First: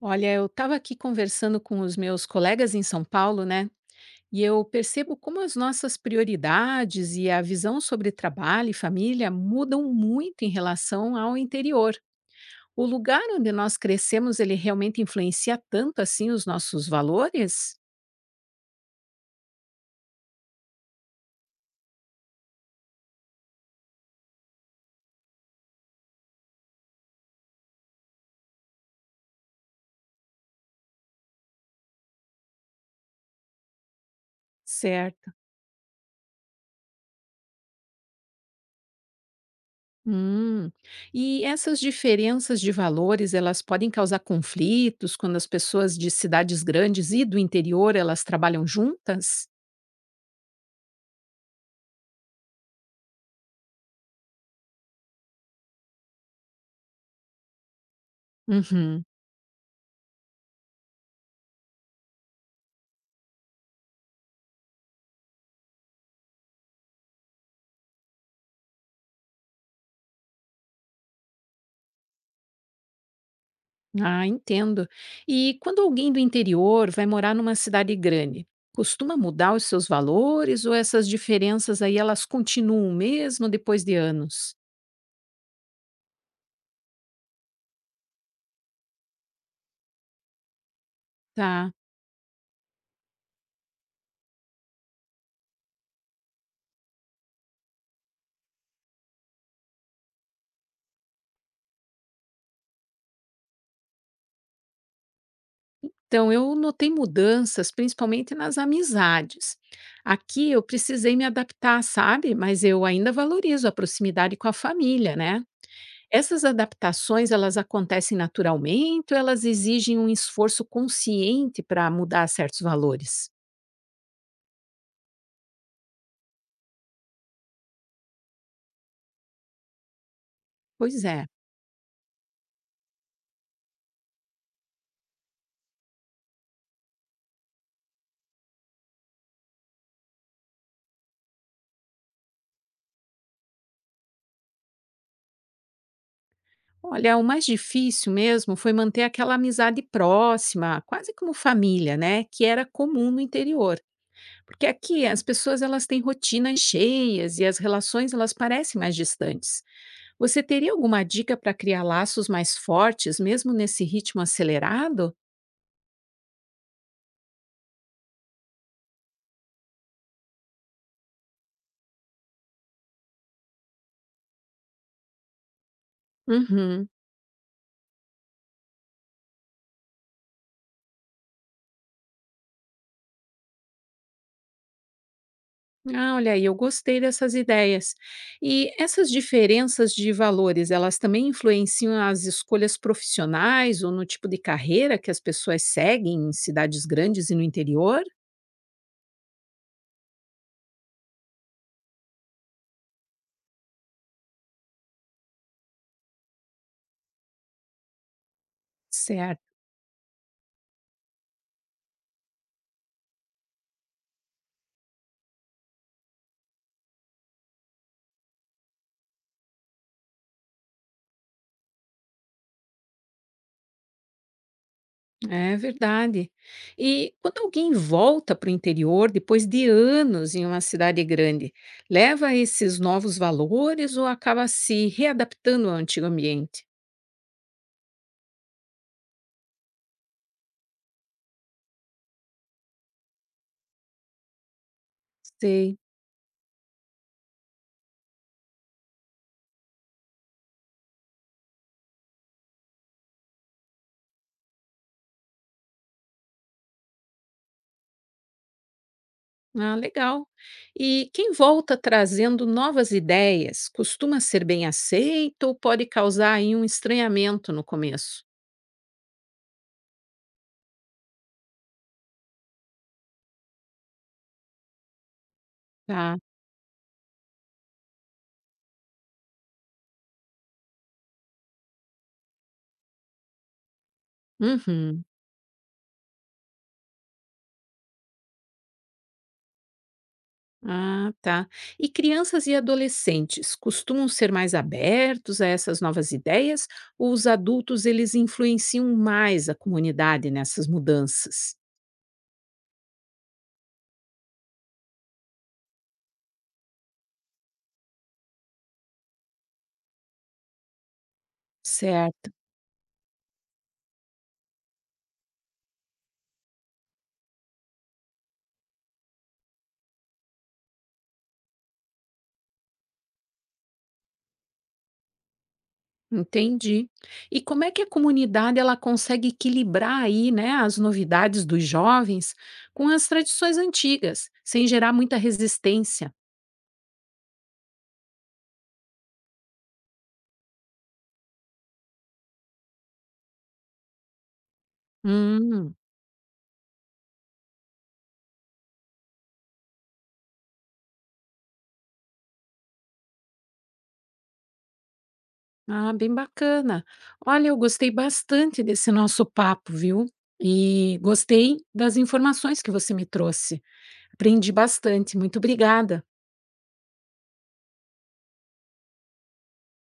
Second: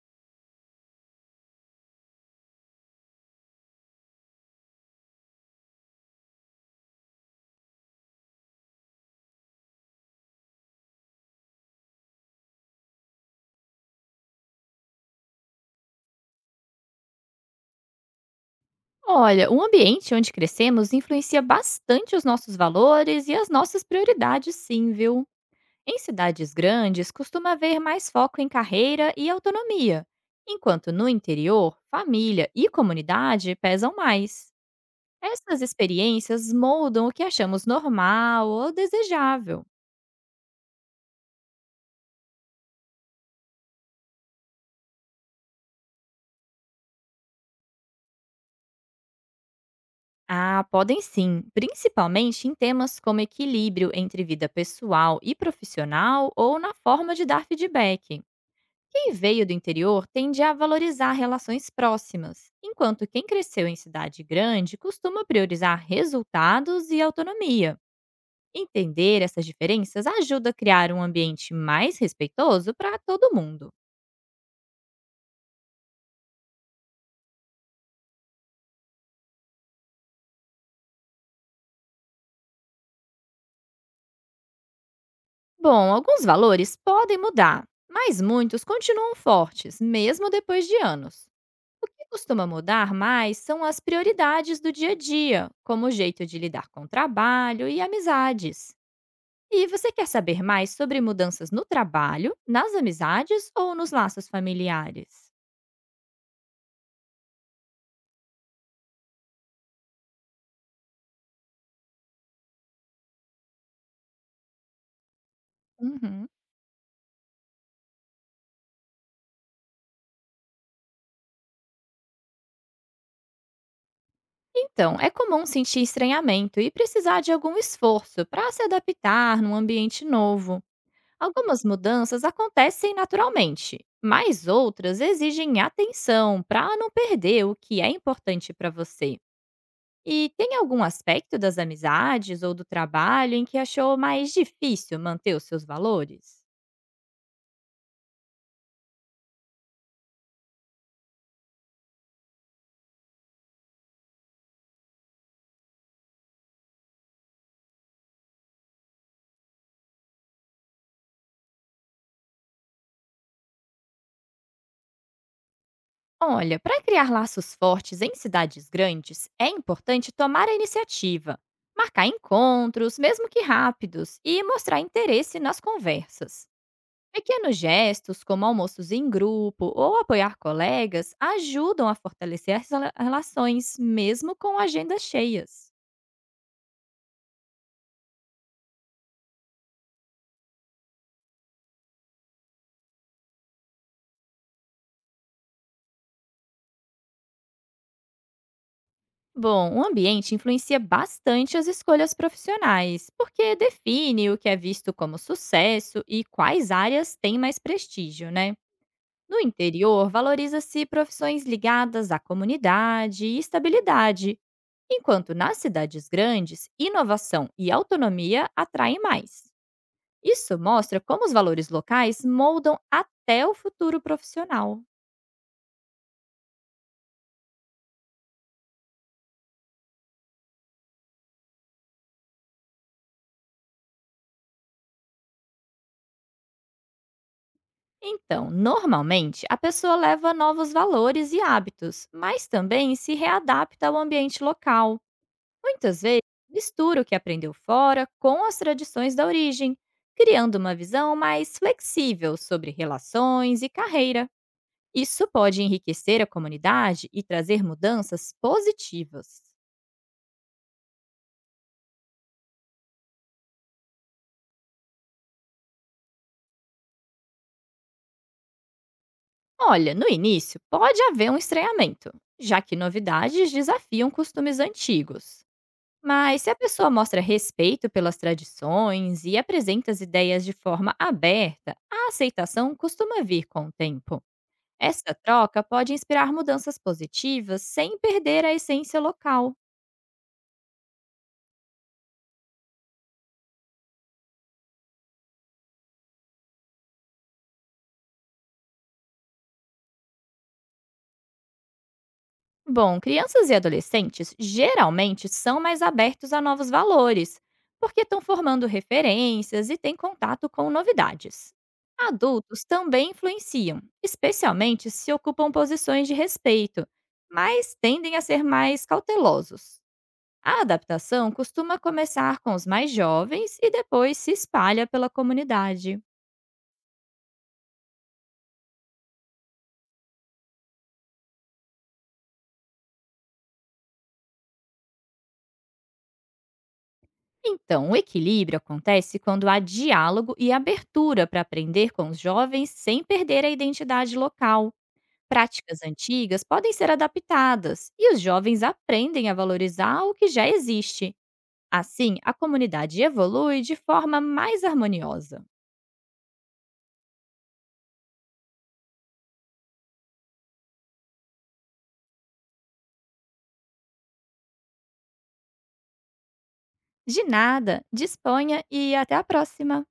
Olha, eu estava aqui conversando com os meus colegas em São Paulo, né? E eu percebo como as nossas prioridades e a visão sobre trabalho e família mudam muito em relação ao interior. O lugar onde nós crescemos, ele realmente influencia tanto assim os nossos valores? Olha, o ambiente onde crescemos influencia bastante os nossos valores e as nossas prioridades, sim, viu? Em cidades grandes, costuma haver mais foco em carreira e autonomia, enquanto no interior, família e comunidade pesam mais. Certo. Essas experiências moldam o que achamos normal ou desejável. Hum. E essas diferenças de valores, elas podem causar conflitos quando as pessoas de cidades grandes e do interior, elas trabalham juntas? Ah, podem sim, principalmente em temas como equilíbrio entre vida pessoal e profissional ou na forma de dar feedback. Uhum. Quem veio do interior tende a valorizar relações próximas, enquanto quem cresceu em cidade grande costuma priorizar resultados e autonomia. Entender essas diferenças ajuda a criar um ambiente mais respeitoso para todo mundo. Ah, entendo. E quando alguém do interior vai morar numa cidade grande, costuma mudar os seus valores ou essas diferenças aí elas continuam mesmo depois de anos? Bom, alguns valores podem mudar, mas muitos continuam fortes, mesmo depois de anos. Tá. O que costuma mudar mais são as prioridades do dia a dia, como o jeito de lidar com o trabalho e amizades. E você quer saber mais sobre mudanças no trabalho, nas amizades ou nos laços familiares? Então eu notei mudanças, principalmente nas amizades. Aqui eu precisei me adaptar, sabe? Mas eu ainda valorizo a proximidade com a família, né? Uhum. Essas adaptações, elas acontecem naturalmente ou elas exigem um esforço consciente para mudar certos valores? Então, é comum sentir estranhamento e precisar de algum esforço para se adaptar num ambiente novo. Pois é. Algumas mudanças acontecem naturalmente, mas outras exigem atenção para não perder o que é importante para você. E tem algum aspecto das amizades ou do trabalho em que achou mais difícil manter os seus valores? Olha, o mais difícil mesmo foi manter aquela amizade próxima, quase como família, né, que era comum no interior. Porque aqui as pessoas elas têm rotinas cheias e as relações elas parecem mais distantes. Você teria alguma dica para criar laços mais fortes mesmo nesse ritmo acelerado? Olha, para criar laços fortes em cidades grandes, é importante tomar a iniciativa, marcar encontros, mesmo que rápidos, e mostrar interesse nas conversas. Uhum. Pequenos gestos, como almoços em grupo ou apoiar colegas, ajudam a fortalecer as relações, mesmo com agendas cheias. Ah, olha aí, eu gostei dessas ideias. E essas diferenças de valores, elas também influenciam as escolhas profissionais ou no tipo de carreira que as pessoas seguem em cidades grandes e no interior? Bom, o ambiente influencia bastante as escolhas profissionais, porque define o que é visto como sucesso e quais áreas têm mais prestígio, né? No Certo. interior, valoriza-se profissões ligadas à comunidade e estabilidade, enquanto nas cidades grandes, inovação e autonomia atraem mais. Isso mostra como os valores locais moldam até o futuro profissional. É verdade. E quando alguém volta para o interior depois de anos em uma cidade grande, leva esses novos valores ou acaba se readaptando ao antigo ambiente? Então, normalmente, a pessoa leva novos valores e hábitos, mas também se readapta ao ambiente local. Sei. Muitas vezes, mistura o que aprendeu fora com as tradições da origem, criando uma visão mais flexível sobre relações e carreira. Isso pode enriquecer a comunidade e trazer mudanças positivas. Ah, legal. E quem volta trazendo novas ideias costuma ser bem aceito ou pode causar aí um estranhamento no começo? Olha, no início pode haver um estranhamento, já que novidades desafiam costumes antigos. Tá. Mas se a pessoa mostra respeito pelas tradições e apresenta as ideias de forma aberta, a aceitação costuma vir com o tempo. Uhum. Essa troca pode inspirar mudanças positivas sem perder a essência local. Ah, tá. E crianças e adolescentes costumam ser mais abertos a essas novas ideias ou os adultos eles influenciam mais a comunidade nessas mudanças? Bom, crianças e adolescentes geralmente são mais abertos a novos valores, porque estão formando referências e têm contato com novidades. Certo. Adultos também influenciam, especialmente se ocupam posições de respeito, mas tendem a ser mais cautelosos. A adaptação costuma começar com os mais jovens e depois se espalha pela comunidade. Entendi. E como é que a comunidade ela consegue equilibrar aí, né, as novidades dos jovens com as tradições antigas, sem gerar muita resistência? Então, o equilíbrio acontece quando há diálogo e abertura para aprender com os jovens sem perder a identidade local. Hum, Práticas antigas podem ser adaptadas e os jovens aprendem a valorizar o que já existe. Assim, a comunidade evolui de forma mais harmoniosa. ah, bem bacana. Olha, eu gostei bastante desse nosso papo, viu? E gostei das informações que você me trouxe. Aprendi bastante. Muito obrigada. De nada, disponha e até a próxima!